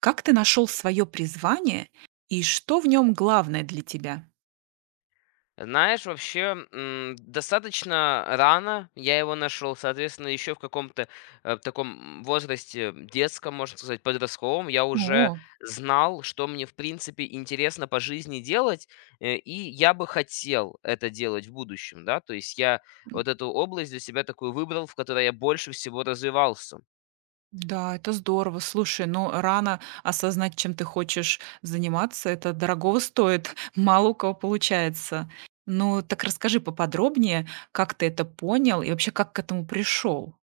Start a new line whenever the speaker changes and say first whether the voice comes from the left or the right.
right: Как ты нашел свое призвание и что в нем главное для тебя?
left: Знаешь, вообще, достаточно рано я его нашел, соответственно, еще в каком-то таком возрасте детском, можно сказать, подростковом, я уже
right: О.
left: знал, что мне, в принципе, интересно по жизни делать, и я бы хотел это делать в будущем, да, то есть я
right: М.
left: вот эту область для себя такую выбрал, в которой я больше всего развивался.
right: Да, это здорово. Слушай, ну рано осознать, чем ты хочешь заниматься, это дорогого стоит, мало у кого получается. Ну, так расскажи поподробнее, как ты это понял и вообще как к этому пришел.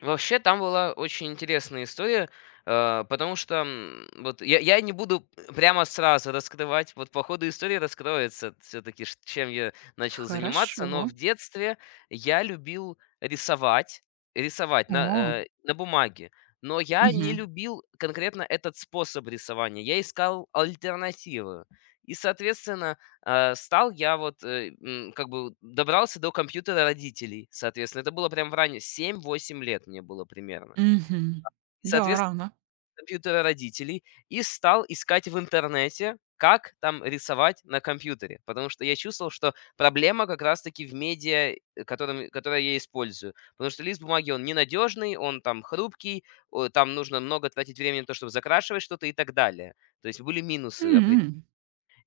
left: Вообще, там была очень интересная история, потому что, вот я не буду прямо сразу раскрывать, вот по ходу истории раскроется все таки чем я начал заниматься, но
right: Хорошо.
left: в детстве я любил рисовать, рисовать на,
right: О.
left: э, на бумаге, но я не
right: Мгм.
left: любил конкретно этот способ рисования, я искал альтернативы. И, соответственно, стал я вот, как бы добрался до компьютера родителей, соответственно. Это было прям в ране, 7-8 лет мне было примерно.
right: Мгм. Да,
left: Соответственно,
right: рано.
left: компьютера родителей, и стал искать в интернете, как там рисовать на компьютере. Потому что я чувствовал, что проблема как раз-таки в медиа, которое я использую. Потому что лист бумаги, он ненадежный, он там хрупкий, там нужно много тратить времени на то, чтобы закрашивать что-то и так далее. То есть были минусы,
right: М.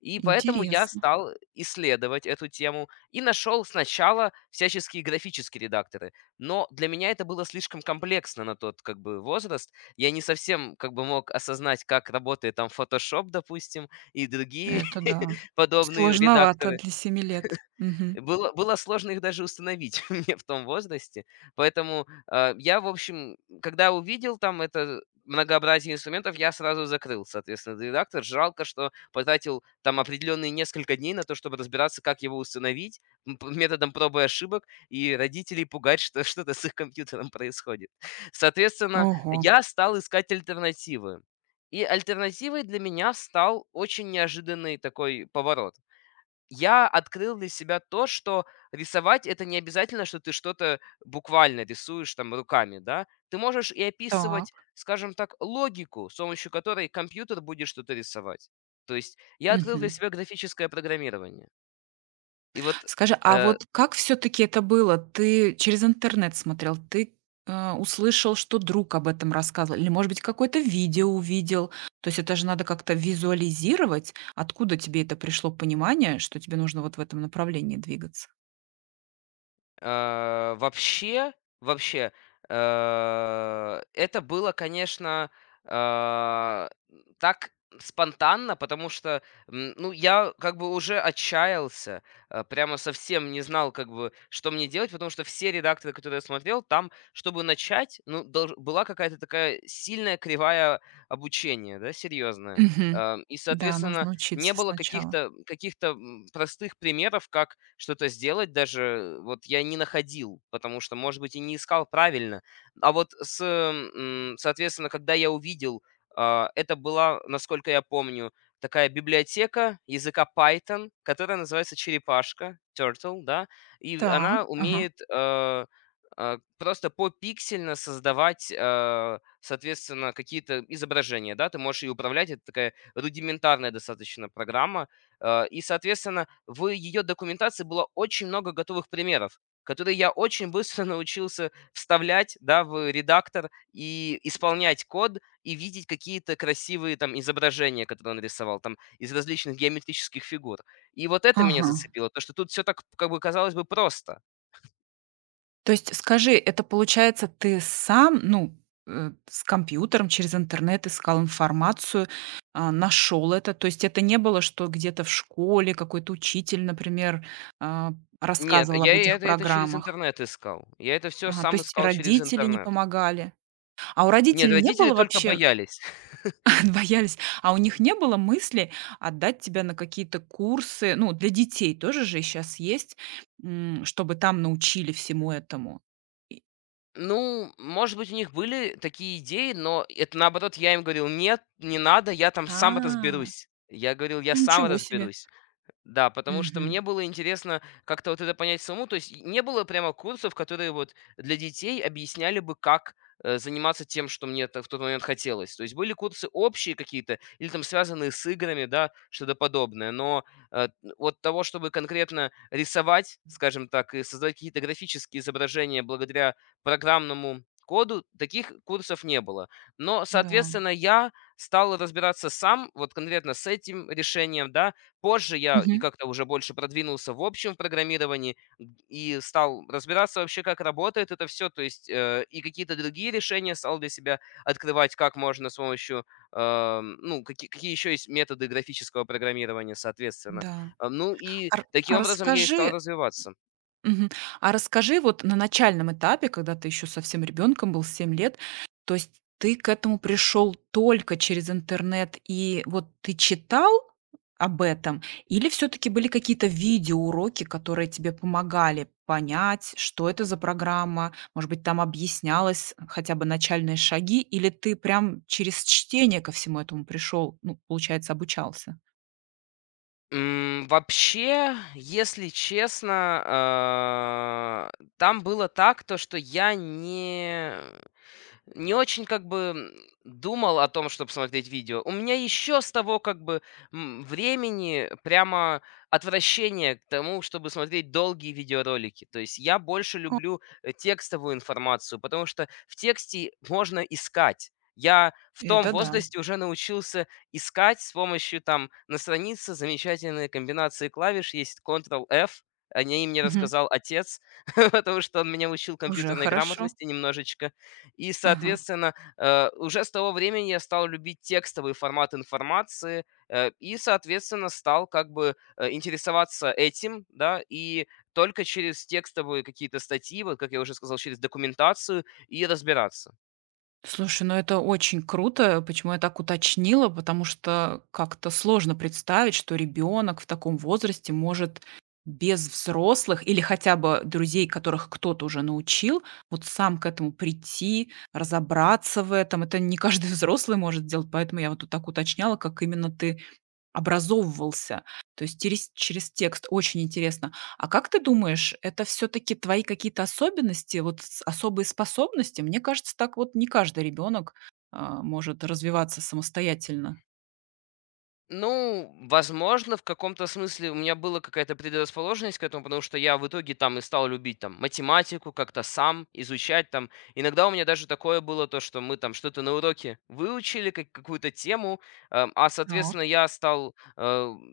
left: и поэтому я
right: Интересно.
left: стал исследовать эту тему и нашел сначала всяческие графические редакторы. Но для меня это было слишком комплексно на тот как бы возраст. Я не совсем как бы мог осознать, как работает там Photoshop, допустим, и другие
right: Это да.
left: подобные
right: Сложновато
left: редакторы.
right: для 7 лет. Мгм.
left: Было сложно их даже установить мне в том возрасте. Поэтому, я, в общем, когда увидел там это многообразие инструментов, я сразу закрыл, соответственно, этот редактор. Жалко, что потратил там определенные несколько дней на то, чтобы разбираться, как его установить, м, п методом проб и ошибок, и родителей пугать, что что-то с их компьютером происходит. Соответственно,
right: Ого.
left: я стал искать альтернативы. И альтернативой для меня стал очень неожиданный такой поворот. Я открыл для себя то, что рисовать — это не обязательно, что ты что-то буквально рисуешь там руками, да. Ты можешь и
right: Так.
left: описывать, скажем так, логику, с помощью которой компьютер будет что-то рисовать. То есть я открыл для
right: Мгм.
left: себя графическое программирование. И вот,
right: Скажи, а
left: э,
right: вот как все таки это было? Ты через интернет смотрел, ты услышал, что друг об этом рассказывал, или, может быть, какое-то видео увидел? То есть это же надо как-то визуализировать. Откуда тебе это пришло понимание, что тебе нужно вот в этом направлении двигаться?
left: Э, вообще, вообще, это было, конечно, а, так спонтанно, потому что, ну, я как бы уже отчаялся, прямо совсем не знал, как бы, что мне делать, потому что все редакторы, которые я смотрел, там, чтобы начать, ну, была какая-то такая сильная кривая обучения, да, серьезная.
right: Мгм.
left: И,
right: Да,
left: соответственно,
right: нужно
left: не
right: учиться
left: было
right: сначала.
left: каких-то простых примеров, как что-то сделать даже. Вот я не находил, потому что, может быть, и не искал правильно. Соответственно, когда я увидел, это была, насколько я помню, такая библиотека языка Python, которая называется черепашка, Turtle, да, и
right: Так.
left: она
right: Ага.
left: умеет, просто попиксельно создавать, соответственно, какие-то изображения, да. Ты можешь ее управлять. Это такая рудиментарная достаточно программа. И, соответственно, в ее документации было очень много готовых примеров, которые я очень быстро научился вставлять, да, в редактор и исполнять код, и видеть какие-то красивые там изображения, которые он рисовал, там из различных геометрических фигур. И вот это меня
right: Ага.
left: зацепило, то, что тут все так, как бы, казалось бы, просто.
right: То есть скажи, это получается, ты сам, ну, с компьютером через интернет искал информацию, а, нашел это? То есть это не было, что где-то в школе какой-то учитель, например, а,
left: Нет,
right: рассказывал об
left: я и
right: этих
left: это через
right: программах?
left: интернет искал. Я это все
right: Ага, то
left: сам
right: есть
left: искал через
right: родители не
left: интернет.
right: помогали. А у
left: Нет,
right: родителей не
left: родители
right: было
left: только
right: вообще.
left: боялись.
right: Боялись, а у них не было мысли отдать тебя на какие-то курсы, ну, для детей тоже же сейчас есть, м, чтобы там научили всему этому? И
left: Ну, может быть, у них были такие идеи, но это наоборот я им говорил: «Нет, не надо, я там сам
right: а.
left: разберусь». Я говорил: «Я
right: Ну,
left: сам
right: ничего себе.
left: разберусь». Да, потому что
right: Мгм.
left: мне было интересно как-то вот это понять самому. То есть не было прямо курсов, которые вот для детей объясняли бы, как заниматься тем, что мне в тот момент хотелось. То есть были курсы общие какие-то или там связанные с играми, да, что-то подобное. Но э, вот того, чтобы конкретно рисовать, скажем так, и создавать какие-то графические изображения благодаря программному коду, таких курсов не было. Но,
right: Да.
left: соответственно, я стал разбираться сам вот конкретно с этим решением, да. Позже я и
right: Мгм.
left: как-то уже больше продвинулся в общем в программировании, г и стал разбираться вообще, как работает это все, то есть, и какие-то другие решения стал для себя открывать, как можно с помощью, ну, какие еще есть методы графического программирования, соответственно.
right: Да.
left: Ну и
right: А р а
left: таким образом я и
right: расскажи,
left: стал развиваться.
right: Мгм. А расскажи, вот на начальном этапе, когда ты еще совсем ребенком был, 7 лет, то есть ты к этому пришел только через интернет, и вот ты читал об этом, или все-таки были какие-то видеоуроки, которые тебе помогали понять, что это за программа, может быть, там объяснялось хотя бы начальные шаги, или ты прям через чтение ко всему этому пришел, ну, получается, обучался?
left: Вообще, если честно, там было так, то что я не очень как бы думал о том, чтобы смотреть видео. У меня еще с того как бы времени прямо отвращение к тому, чтобы смотреть долгие видеоролики. То есть я больше
right: О.
left: люблю текстовую информацию, потому что в тексте можно искать. Я в том
right: Это да.
left: возрасте уже научился искать с помощью там на странице замечательные комбинации клавиш. Есть Ctrl-F, о ней мне
right: Мгм.
left: рассказал отец, потому что он меня учил
right: Уже
left: компьютерной
right: хорошо.
left: грамотности немножечко. И,
right: Ага.
left: соответственно, уже с того времени я стал любить текстовый формат информации, и, соответственно, стал как бы интересоваться этим, да, и только через текстовые какие-то статьи, вот как я уже сказал, через документацию и разбираться.
right: Слушай, ну это очень круто. Почему я так уточнила? Потому что как-то сложно представить, что ребенок в таком возрасте может без взрослых или хотя бы друзей, которых кто-то уже научил, вот сам к этому прийти, разобраться в этом. Это не каждый взрослый может сделать, поэтому я вот тут так уточняла, как именно ты образовывался, то есть терес через текст. Очень интересно. А как ты думаешь, это все таки твои какие-то особенности, вот с особые способности? Мне кажется, так вот не каждый ребенок а, может развиваться самостоятельно.
left: Ну, возможно, в каком-то смысле у меня была какая-то предрасположенность к этому, потому что я в итоге там и стал любить там математику, как-то сам изучать там. Иногда у меня даже такое было, то что мы там что-то на уроке выучили, как, какую-то тему,
right: Так.
left: соответственно, я стал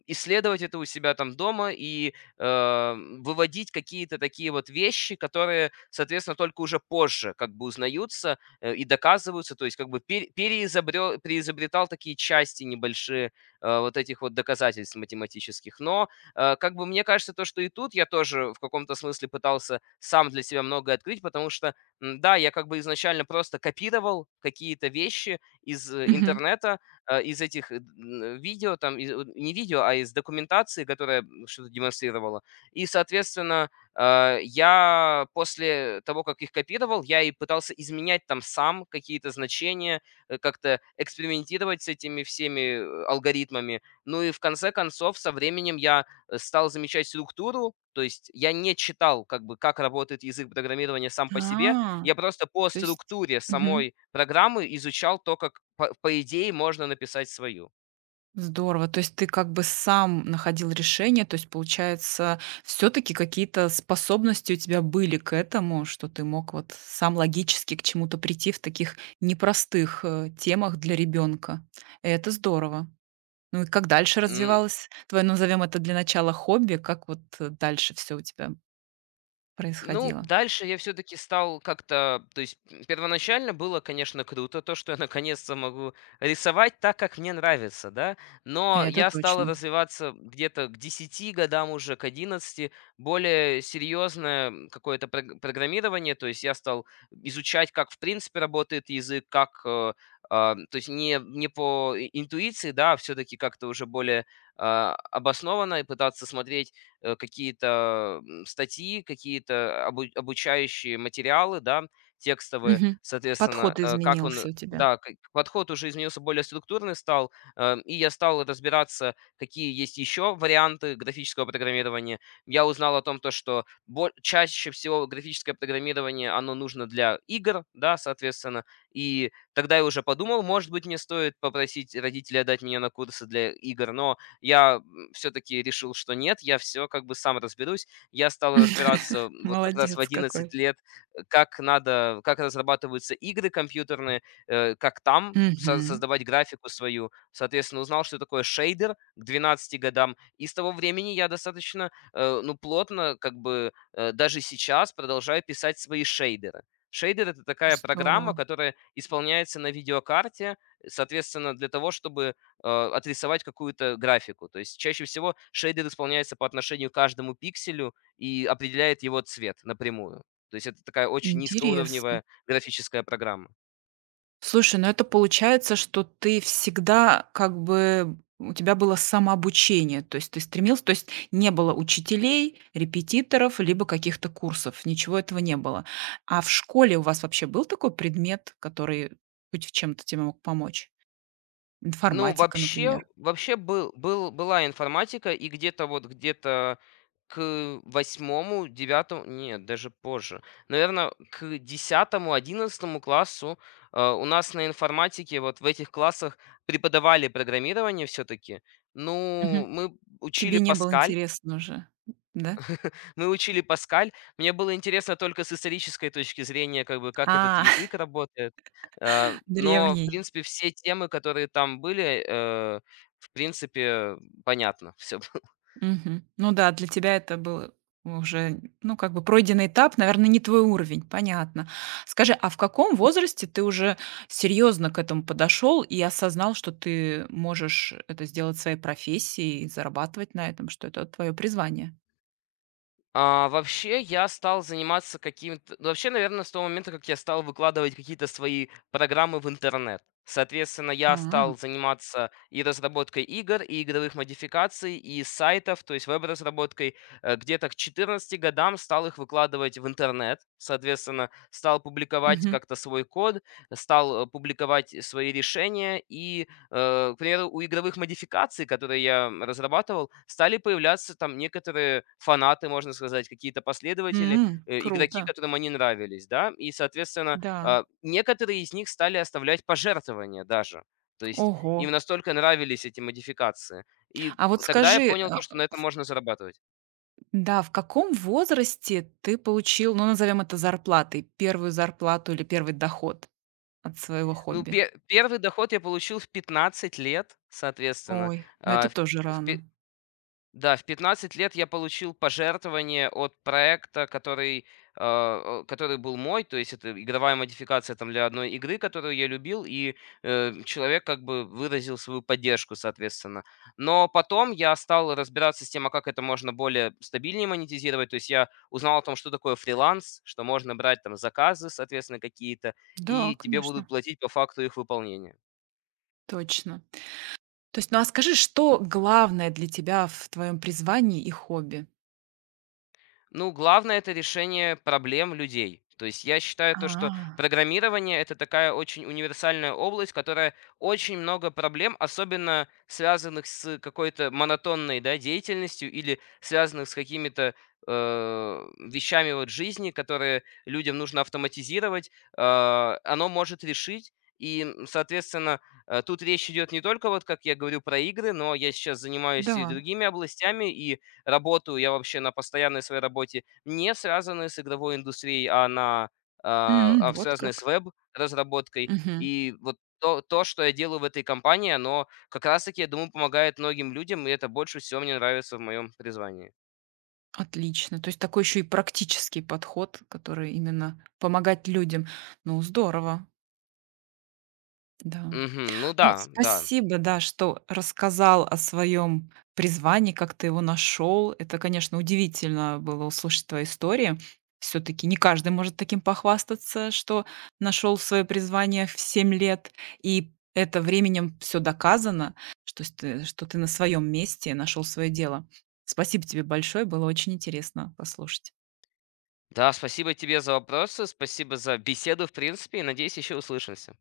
left: исследовать это у себя там дома и выводить какие-то такие вот вещи, которые, соответственно, только уже позже как бы узнаются и доказываются, то есть как бы переизобретал такие части небольшие вот этих вот доказательств математических. Но как бы мне кажется, то, что и тут я тоже в каком-то смысле пытался сам для себя многое открыть, потому что, да, я как бы изначально просто копировал какие-то вещи из
right: Мгм.
left: интернета, из этих видео, там, не видео, а из документации, которая что-то демонстрировала. И, соответственно, я после того, как их копировал, я и пытался изменять там сам какие-то значения, как-то экспериментировать с этими всеми алгоритмами. Ну и в конце концов, со временем я стал замечать структуру, то есть я не читал, как бы, как работает язык программирования сам по себе,
right: А,
left: я просто по
right: то есть.
left: структуре
right: Мгм.
left: самой программы изучал то, как, по идее, можно написать свою.
right: Здорово. То есть ты как бы сам находил решение. То есть, получается, все таки какие-то способности у тебя были к этому, что ты мог вот сам логически к чему-то прийти в таких непростых, темах для ребенка. Это здорово. Ну и как дальше
left: М,
right: развивалось твое, назовем это для начала, хобби? Как вот, дальше все у тебя
left: Ну,
right: происходило?
left: дальше я все-таки стал как-то, то есть первоначально было, конечно, круто то, что я наконец-то могу рисовать так, как мне нравится, да, но
right: Это
left: я стал
right: точно.
left: развиваться где-то к 10 годам уже, к 11 более серьезное какое-то программирование, то есть я стал изучать, как в принципе работает язык, как, то есть не по интуиции, да, а все-таки как-то уже более обоснованно, и пытаться смотреть какие-то статьи, какие-то обучающие материалы, да, текстовые,
right: Мгм.
left: соответственно,
right: Подход
left: э, как он,
right: изменился у тебя.
left: да, к- подход уже изменился, более структурный стал, и я стал разбираться, какие есть еще варианты графического программирования. Я узнал о том, то, что чаще всего графическое программирование, оно нужно для игр, да, соответственно, и тогда я уже подумал, может быть, мне стоит попросить родителей отдать меня на курсы для игр, но я все-таки решил, что нет, я все как бы сам разберусь. Я стал разбираться вот как раз в
right: Молодец какой.
left: 11 лет, как надо, как разрабатываются игры компьютерные, как там
right: Мгм.
left: создавать графику свою. Соответственно, узнал, что такое шейдер, к 12 годам. И с того времени я достаточно, ну, плотно, как бы, даже сейчас продолжаю писать свои шейдеры. Шейдер — это такая программа,
right: Здорово.
left: которая исполняется на видеокарте, соответственно, для того, чтобы отрисовать какую-то графику. То есть чаще всего шейдер исполняется по отношению к каждому пикселю и определяет его цвет напрямую. То есть это такая очень
right: Интересно.
left: низкоуровневая графическая программа.
right: Слушай, ну это получается, что ты всегда как бы у тебя было самообучение, то есть ты стремился, то есть не было учителей, репетиторов, либо каких-то курсов, ничего этого не было. А в школе у вас вообще был такой предмет, который хоть в чем-то тебе мог помочь?
left: Ну,
right: Информатика,
left: вообще
right: например.
left: вообще была информатика, и где-то к восьмому, девятому, нет, даже позже, наверное, к десятому, одиннадцатому классу, у нас на информатике вот в этих классах преподавали программирование все таки
right: Мгм.
left: Ну, мы
right: Тебе
left: учили
right: не было
left: Паскаль.
right: интересно уже, да?
left: Мы учили Паскаль. Мне было интересно только с исторической точки зрения, как бы, как этот
right: А,
left: язык работает. Но, в
right: древний.
left: принципе, все темы, которые там были, в принципе, понятно. Все.
right: Мгм. Ну да, для тебя это был уже, ну, как бы пройденный этап, наверное, не твой уровень, понятно. Скажи, а в каком возрасте ты уже серьезно к этому подошел и осознал, что ты можешь это сделать своей профессией и зарабатывать на этом, что это твое призвание?
left: Вообще, я стал заниматься каким-то, ну, вообще, наверное, с того момента, как я стал выкладывать какие-то свои программы в интернет. Соответственно,
right: А,
left: я стал заниматься и разработкой игр, и игровых модификаций, и сайтов, то есть веб-разработкой. Где-то к 14 годам стал их выкладывать в интернет. Соответственно, стал публиковать
right: мгм.
left: как-то свой код, стал, публиковать свои решения, и, к примеру, у игровых модификаций, которые я разрабатывал, стали появляться там некоторые фанаты, можно сказать, какие-то последователи,
right: М,
left: игроки,
right: круто,
left: которым они нравились, да, и, соответственно,
right: да.
left: некоторые из них стали оставлять пожертвования даже. То есть
right: Ого.
left: им настолько нравились эти модификации. И
right: А вот
left: тогда я
right: скажи,
left: понял то,
right: а,
left: что на этом можно зарабатывать.
right: да, в каком возрасте ты получил, ну, назовем это зарплатой, первую зарплату или первый доход от своего
left: Ну,
right: хобби?
left: первый доход я получил в 15 лет, соответственно.
right: Ой, ну это
left: А, в
right: тоже
left: в пе-
right: рано.
left: Да, в 15 лет я получил пожертвование от проекта, который был мой, то есть это игровая модификация там для одной игры, которую я любил, и человек как бы выразил свою поддержку, соответственно. Но потом я стал разбираться с тем, а как это можно более стабильнее монетизировать, то есть я узнал о том, что такое фриланс, что можно брать там заказы, соответственно, какие-то,
right: Да,
left: и тебе
right: конечно,
left: будут платить по факту их выполнения.
right: точно. То есть, ну а скажи, что главное для тебя в твоем призвании и хобби?
left: Ну, главное — это решение проблем людей. То есть я считаю то, что
right: А,
left: программирование — это такая очень универсальная область, которая очень много проблем, особенно связанных с какой-то монотонной, да, деятельностью, или связанных с какими-то вещами вот жизни, которые людям нужно автоматизировать, э, оно может решить. И, соответственно, тут речь идет не только, вот как я говорю, про игры, но я сейчас занимаюсь и
right: да.
left: другими областями, и работаю я вообще на постоянной своей работе, не связанной с игровой индустрией, а на,
right: М, вот
left: связанной с
right: как.
left: веб-разработкой.
right: Мгм.
left: И вот то, что я делаю в этой компании, оно как раз-таки, я думаю, помогает многим людям, и это больше всего мне нравится в моем призвании.
right: Отлично. То есть такой еще и практический подход, который именно помогать людям. Ну, здорово, да.
left: Мгм. Ну
right: Ну,
left: да, да.
right: спасибо, да, что рассказал о своем призвании, как ты его нашел. Это, конечно, удивительно было услышать твои истории. Все-таки не каждый может таким похвастаться, что нашел свое призвание в 7 лет. И это временем все доказано, что с- ты, что ты на своем месте нашел свое дело. Спасибо тебе большое, было очень интересно послушать.
left: Да, спасибо тебе за вопросы, спасибо за беседу, в принципе, и надеюсь, еще услышимся.